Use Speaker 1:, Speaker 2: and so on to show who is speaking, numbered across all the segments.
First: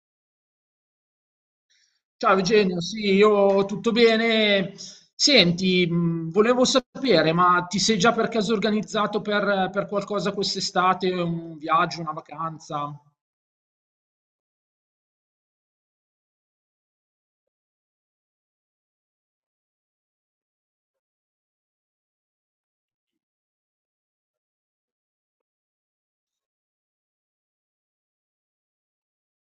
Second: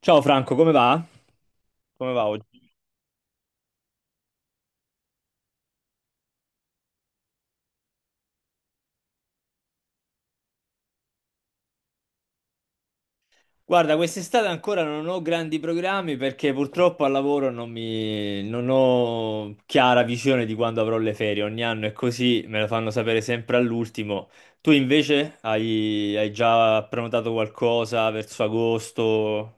Speaker 1: Ciao Franco, come va? Come va
Speaker 2: Ciao
Speaker 1: oggi?
Speaker 2: Eugenio, sì, io tutto bene. Senti, volevo sapere, ma ti sei già per caso organizzato per qualcosa quest'estate, un viaggio, una vacanza?
Speaker 1: Guarda, quest'estate ancora non ho grandi programmi perché purtroppo al lavoro non mi... non ho chiara visione di quando avrò le ferie. Ogni anno è così, me lo fanno sapere sempre all'ultimo. Tu invece hai già prenotato qualcosa verso agosto?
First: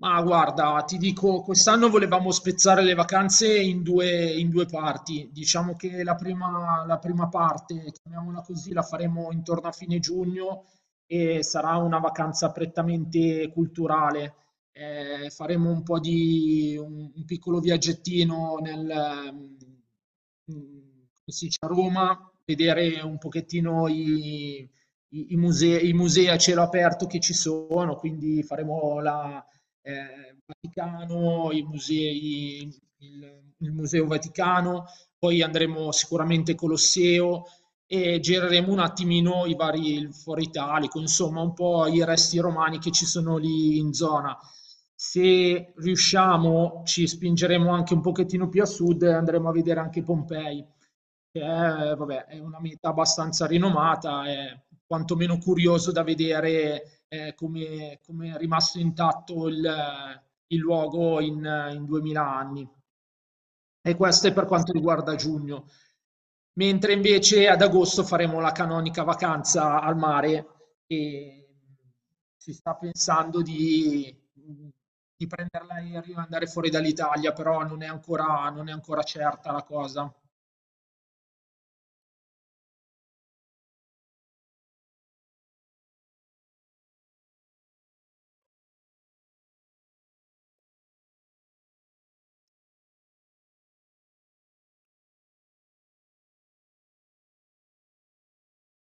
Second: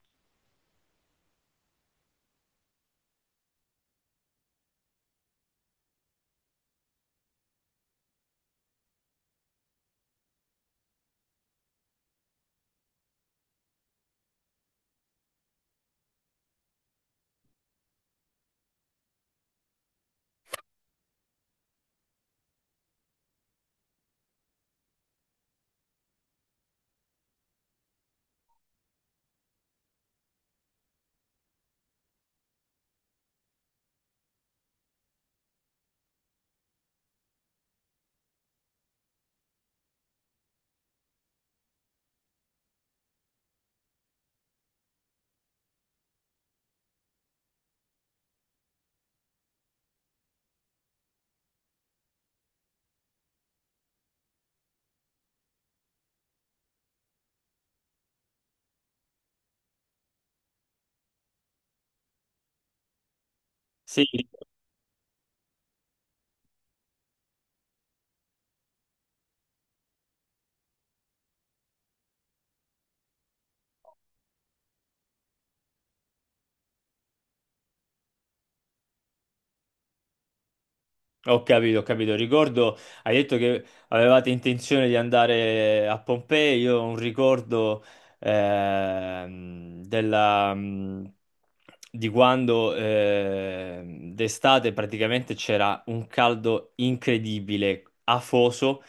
Speaker 2: Ma guarda, ti dico, quest'anno volevamo spezzare le vacanze in due parti. Diciamo che la prima parte, chiamiamola così, la faremo intorno a fine giugno e sarà una vacanza prettamente culturale. Faremo un po' di un piccolo viaggettino nel, come si dice, a Roma, vedere un pochettino i musei, i musei a cielo aperto che ci sono, quindi faremo la Vaticano, i musei, il Museo Vaticano, poi andremo sicuramente Colosseo e gireremo un attimino i vari il Foro Italico, insomma un po' i resti romani che ci sono lì in zona. Se riusciamo, ci spingeremo anche un pochettino più a sud e andremo a vedere anche Pompei che è, vabbè, è una meta abbastanza rinomata, è quantomeno curioso da vedere come è rimasto intatto il luogo in 2000 anni. E
Speaker 1: Sì.
Speaker 2: questo è per quanto riguarda giugno. Mentre invece ad agosto faremo la canonica vacanza al mare e si sta pensando di prendere l'aereo e andare fuori dall'Italia, però non è ancora certa la cosa.
Speaker 1: Ho capito, ho capito. Ricordo, hai detto che avevate intenzione di andare a Pompei. Io ho un ricordo della, di quando d'estate praticamente c'era un caldo incredibile, afoso,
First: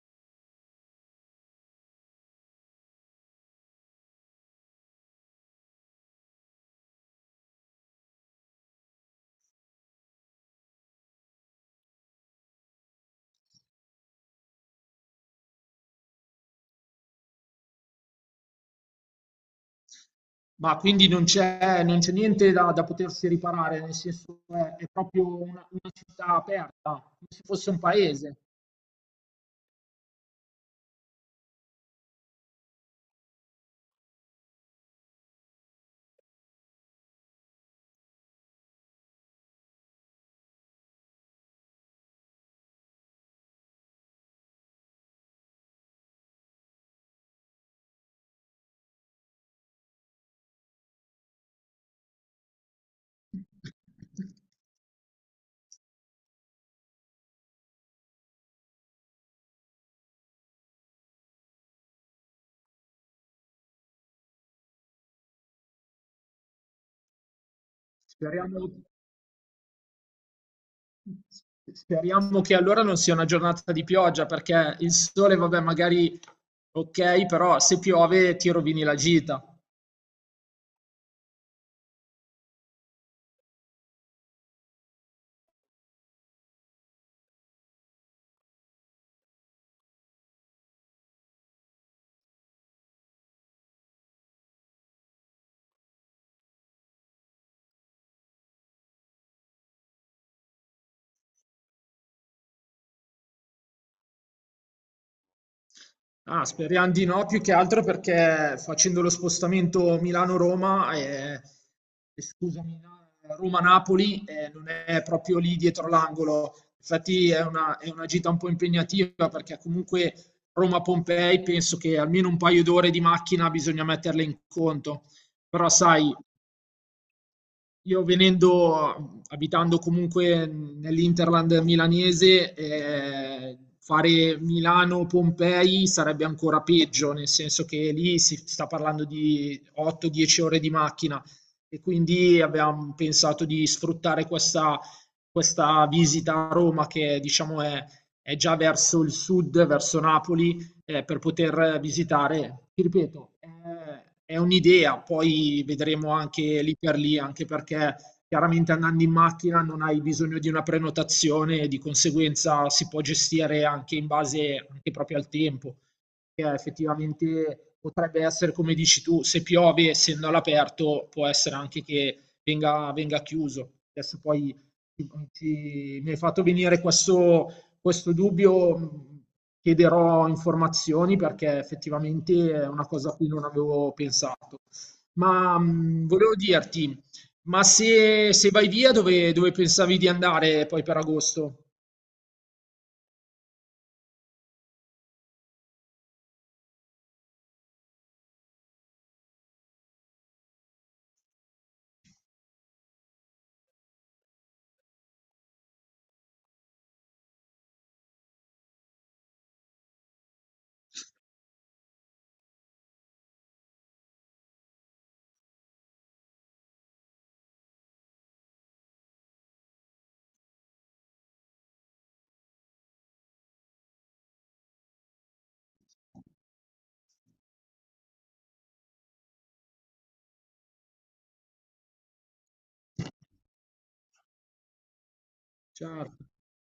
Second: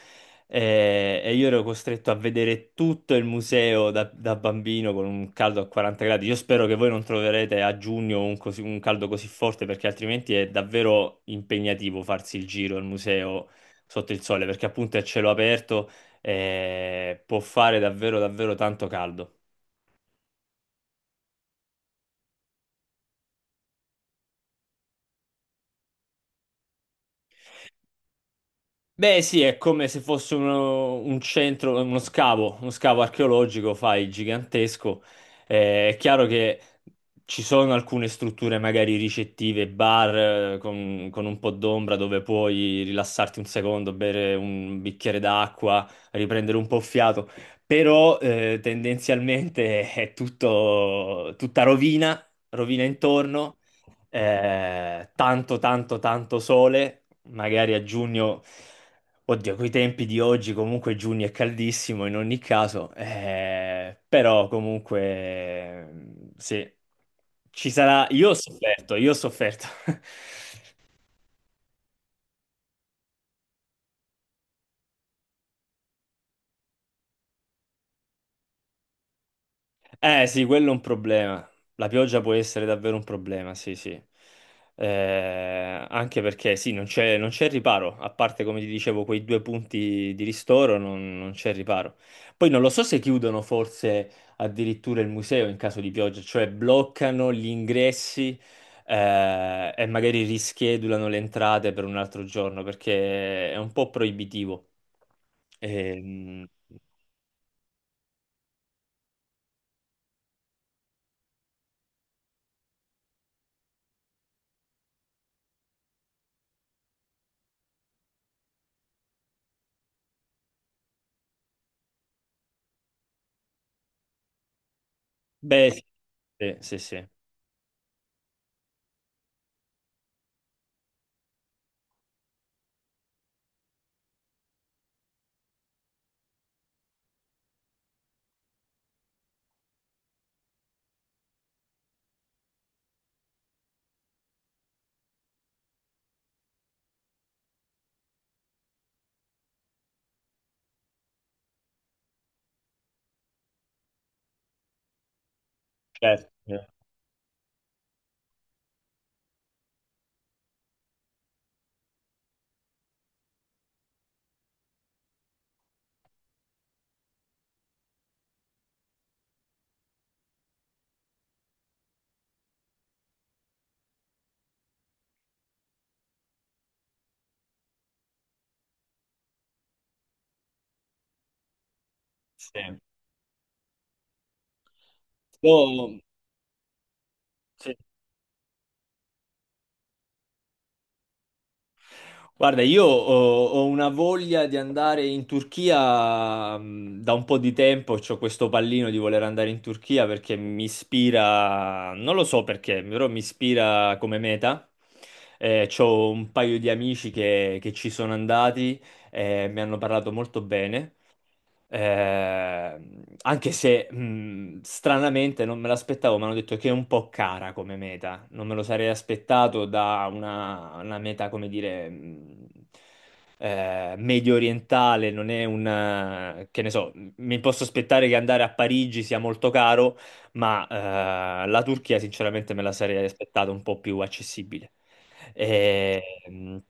Speaker 1: io ero costretto a vedere tutto il museo da bambino con un caldo a 40 gradi. Io spero che voi non troverete a giugno un, un caldo così forte, perché altrimenti è davvero impegnativo farsi il giro al museo sotto il sole, perché appunto è a cielo aperto e può fare davvero davvero tanto caldo.
Speaker 2: Ma quindi non c'è niente da potersi riparare, nel senso è proprio una città aperta, come se fosse un paese.
Speaker 1: Beh, sì, è come se fosse un centro, uno scavo archeologico, fai, gigantesco. È chiaro che ci sono alcune strutture magari ricettive, bar con un po' d'ombra dove puoi rilassarti un secondo, bere un bicchiere d'acqua, riprendere un po' fiato, però tendenzialmente è tutto, tutta rovina, rovina intorno, tanto, tanto, tanto sole magari a giugno. Oddio, coi tempi di oggi comunque giugno è caldissimo in ogni caso, però comunque sì, ci sarà. Io ho
Speaker 2: Speriamo,
Speaker 1: sofferto, io ho sofferto.
Speaker 2: speriamo che allora non sia una giornata di pioggia, perché il sole, vabbè, magari ok, però se piove ti rovini la gita.
Speaker 1: Eh sì, quello è un problema. La pioggia può essere davvero un problema, sì, sì. Anche perché sì, non c'è riparo, a parte come ti dicevo quei due punti di ristoro, non, non c'è riparo. Poi non lo so se chiudono forse addirittura il museo in caso di pioggia, cioè bloccano gli ingressi, e magari rischedulano le entrate per un altro giorno perché è un po' proibitivo.
Speaker 2: Ah,
Speaker 1: Ehm,
Speaker 2: speriamo di no, più che altro perché facendo lo spostamento Milano-Roma e scusami, no, Roma-Napoli non è proprio lì dietro l'angolo. Infatti è una gita un po' impegnativa perché comunque Roma-Pompei penso che almeno un paio d'ore di macchina bisogna metterle in conto. Però
Speaker 1: beh, sì,
Speaker 2: sai,
Speaker 1: sì, sì. Sì.
Speaker 2: io venendo, abitando comunque nell'Interland milanese, fare Milano-Pompei sarebbe ancora peggio, nel senso che lì si sta parlando di 8-10 ore di macchina e quindi abbiamo pensato di sfruttare questa visita a Roma che diciamo è già verso il sud, verso Napoli per poter visitare. Ti ripeto, è un'idea, poi vedremo
Speaker 1: Certo.
Speaker 2: anche lì per lì, anche perché chiaramente andando in macchina non hai bisogno di una prenotazione, di conseguenza si può gestire anche in base anche proprio al tempo, che effettivamente potrebbe essere come dici tu, se piove essendo all'aperto può essere anche che venga chiuso. Adesso poi mi hai fatto venire questo dubbio. Chiederò informazioni perché effettivamente è
Speaker 1: Sì.
Speaker 2: una cosa a cui non avevo pensato. Ma
Speaker 1: Io-
Speaker 2: volevo dirti, ma
Speaker 1: sì.
Speaker 2: se vai via dove pensavi di andare poi per agosto?
Speaker 1: Guarda, io ho una voglia di andare in Turchia da un po' di tempo, ho questo pallino di voler andare in Turchia perché mi ispira, non lo so perché, però mi ispira come meta. C'ho un paio di amici che ci sono andati e mi hanno parlato molto bene. Anche se stranamente non me l'aspettavo, mi hanno detto che è un po' cara come meta. Non me lo sarei aspettato da una meta, come dire, medio orientale. Non è un che ne so, mi posso aspettare che andare a Parigi sia molto caro, ma la Turchia, sinceramente, me la sarei aspettata un po' più accessibile.
Speaker 2: Cioè,
Speaker 1: Ehm,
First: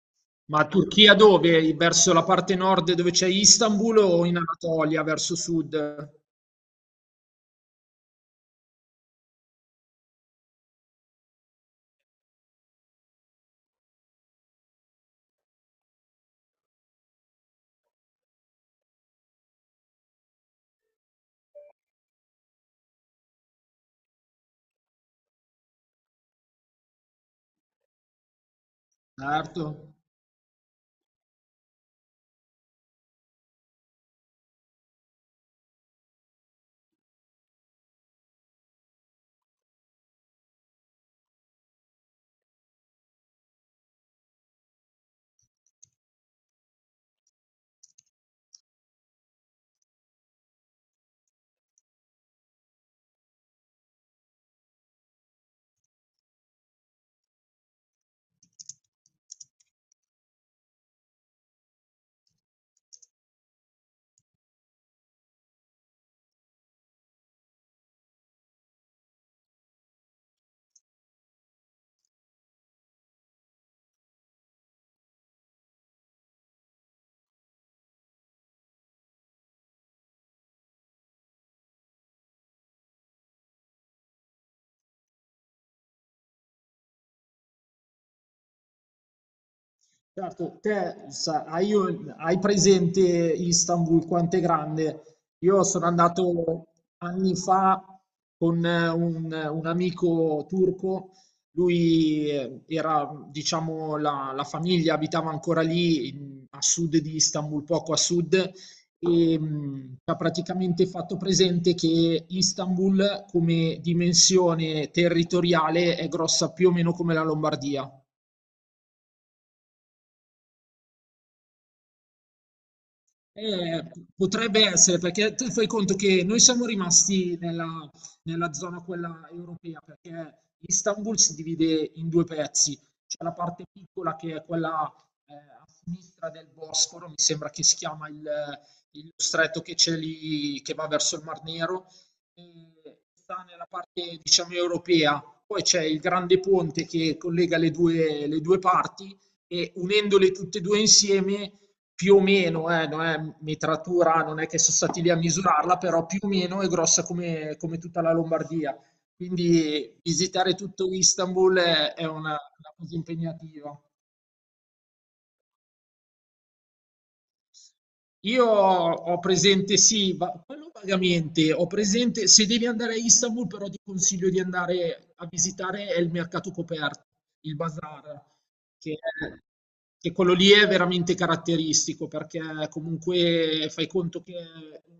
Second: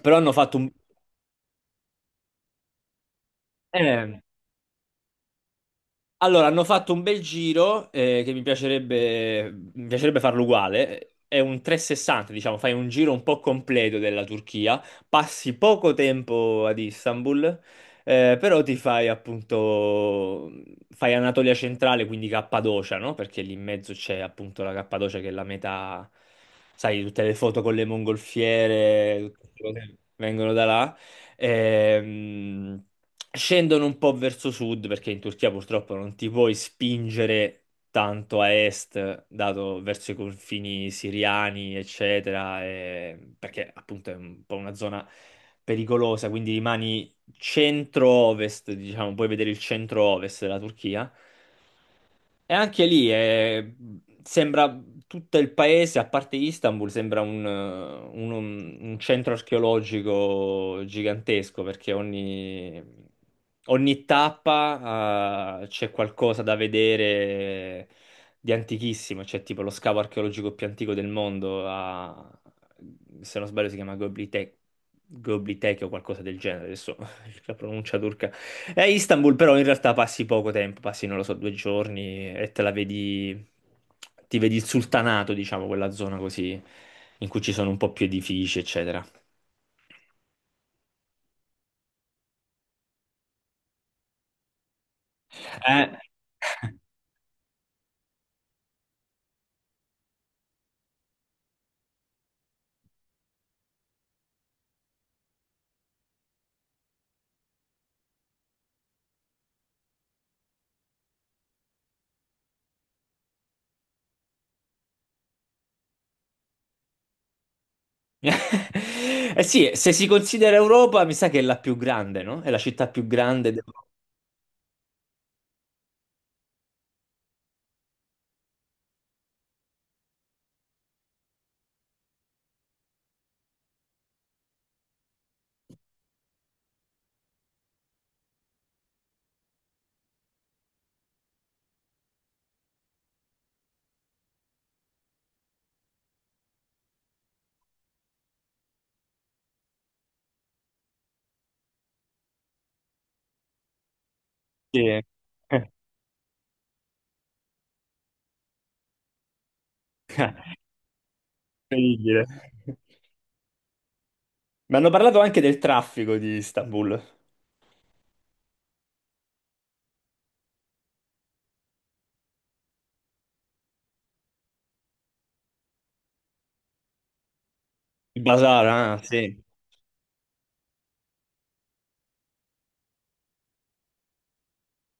Speaker 1: però hanno fatto
Speaker 2: ma
Speaker 1: un.
Speaker 2: Turchia dove? Verso la parte nord dove c'è Istanbul
Speaker 1: eh,
Speaker 2: o in Anatolia, verso sud?
Speaker 1: Allora, hanno fatto un bel giro, che mi piacerebbe farlo uguale. È un 360, diciamo, fai un giro un po' completo della Turchia, passi poco tempo ad Istanbul, però ti fai appunto, fai Anatolia centrale, quindi Cappadocia, no? Perché lì in mezzo c'è appunto la Cappadocia che è la metà, sai, tutte le foto con le mongolfiere, tutte queste cose
Speaker 2: Certo.
Speaker 1: che vengono da là. Ehm, scendono un po' verso sud, perché in Turchia purtroppo non ti puoi spingere tanto a est, dato verso i confini siriani, eccetera, perché appunto è un po' una zona pericolosa, quindi rimani centro-ovest, diciamo, puoi vedere il centro-ovest della Turchia. E anche lì, sembra tutto il paese, a parte Istanbul, sembra un, un centro archeologico gigantesco, perché ogni, ogni tappa, c'è qualcosa da vedere di antichissimo. C'è tipo lo scavo archeologico più antico del mondo, se non sbaglio si chiama Göbekli Tepe o qualcosa del genere. Adesso la pronuncia turca. È Istanbul, però in realtà passi poco tempo, passi, non lo so, 2 giorni e te la vedi, ti vedi il sultanato, diciamo, quella zona così, in cui ci sono un po' più edifici, eccetera.
Speaker 2: Certo, te sa- hai, un- hai presente Istanbul quanto è grande? Io sono
Speaker 1: Eh,
Speaker 2: andato anni fa con un amico turco, lui era, diciamo, la famiglia abitava ancora lì a sud di Istanbul, poco a sud, e ci ha praticamente fatto presente che Istanbul come dimensione territoriale è grossa più o meno come la Lombardia.
Speaker 1: eh sì, se si considera Europa, mi sa che è la più grande, no? È la città più grande
Speaker 2: Eh,
Speaker 1: d'Europa.
Speaker 2: potrebbe essere, perché tu fai conto che noi siamo rimasti nella zona quella europea, perché Istanbul si divide in due pezzi. C'è la parte piccola che è quella a sinistra del Bosforo, mi sembra che si chiama il stretto che c'è lì, che va verso il Mar Nero, e sta nella parte, diciamo, europea. Poi c'è il grande ponte che collega le due parti e unendole tutte e due insieme più o meno, non è metratura, non è che sono
Speaker 1: Sì,
Speaker 2: stati lì a
Speaker 1: è
Speaker 2: misurarla, però più o meno è grossa come tutta la Lombardia. Quindi visitare tutto Istanbul è
Speaker 1: incredibile.
Speaker 2: una cosa impegnativa.
Speaker 1: Mi hanno parlato anche del traffico di Istanbul.
Speaker 2: Io ho presente sì, va quello vagamente, ho presente se devi andare a Istanbul però ti consiglio di andare a visitare il mercato coperto, il
Speaker 1: Il
Speaker 2: bazar,
Speaker 1: bazar,
Speaker 2: che
Speaker 1: ah,
Speaker 2: è
Speaker 1: sì.
Speaker 2: che quello lì è veramente caratteristico perché comunque fai conto che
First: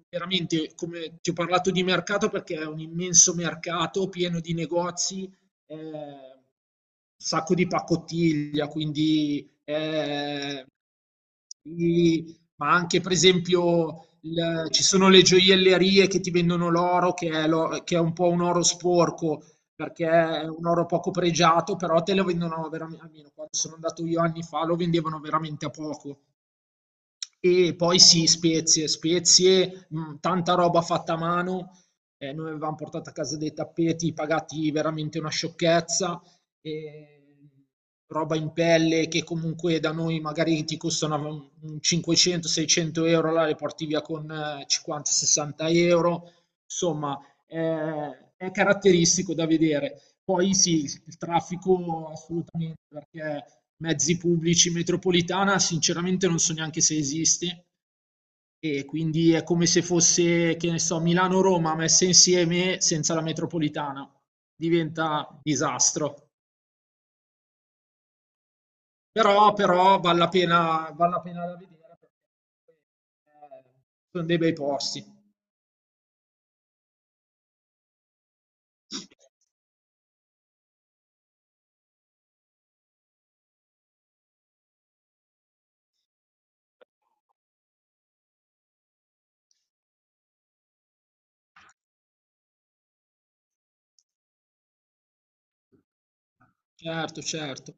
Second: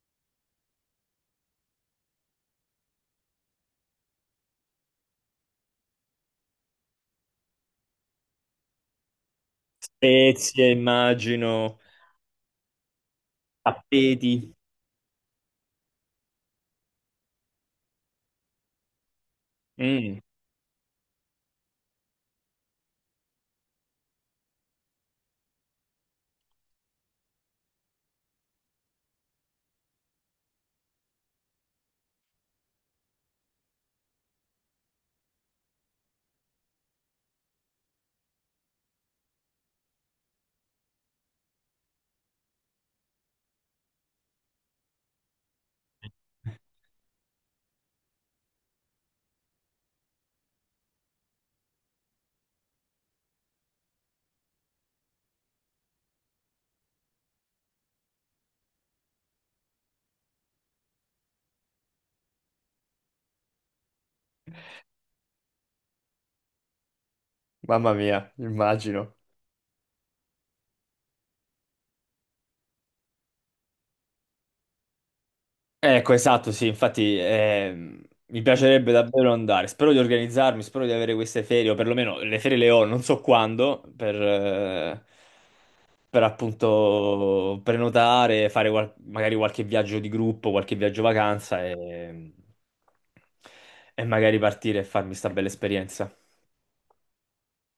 Speaker 2: veramente, come ti ho parlato di mercato perché è un immenso mercato pieno di negozi, ehm, sacco di pacottiglia, quindi,
Speaker 1: Spezie, immagino,
Speaker 2: ma anche per esempio
Speaker 1: tappeti.
Speaker 2: ci sono le gioiellerie che ti vendono l'oro, che è, che è un po' un oro sporco, perché
Speaker 1: Mm.
Speaker 2: è un oro poco pregiato, però te lo vendono veramente, almeno quando sono andato io anni fa, lo vendevano veramente a poco. E poi sì, spezie, spezie, tanta roba fatta a mano. Noi avevamo portato a casa dei tappeti pagati veramente una sciocchezza, e roba in pelle che comunque da noi magari ti costano 500-600 euro, là le porti via con 50-60 euro. Insomma, è caratteristico da vedere. Poi sì, il traffico assolutamente, perché mezzi pubblici in metropolitana sinceramente non so neanche se esiste e quindi è come se fosse, che ne so, Milano-Roma messe insieme senza la metropolitana. Diventa disastro.
Speaker 1: Mamma mia, immagino.
Speaker 2: Però vale la pena da vedere perché eh, sono dei bei posti.
Speaker 1: Ecco, esatto, sì, infatti mi piacerebbe davvero andare. Spero di organizzarmi, spero di avere queste ferie, o perlomeno le ferie le ho, non so quando, per appunto prenotare, fare magari qualche viaggio di gruppo, qualche viaggio vacanza e magari partire e farmi sta bella esperienza.
Speaker 2: Certo, certo.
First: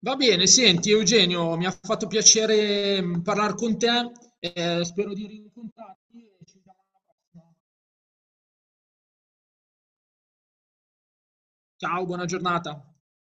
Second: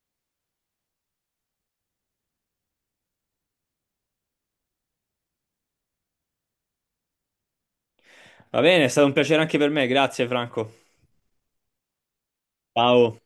Speaker 2: Va bene, senti Eugenio, mi ha fatto piacere parlare con te, spero di rincontrarti e ci vediamo alla prossima.
Speaker 1: Va bene, è stato un piacere anche per me, grazie Franco.
Speaker 2: Ciao, buona giornata.
Speaker 1: Ciao.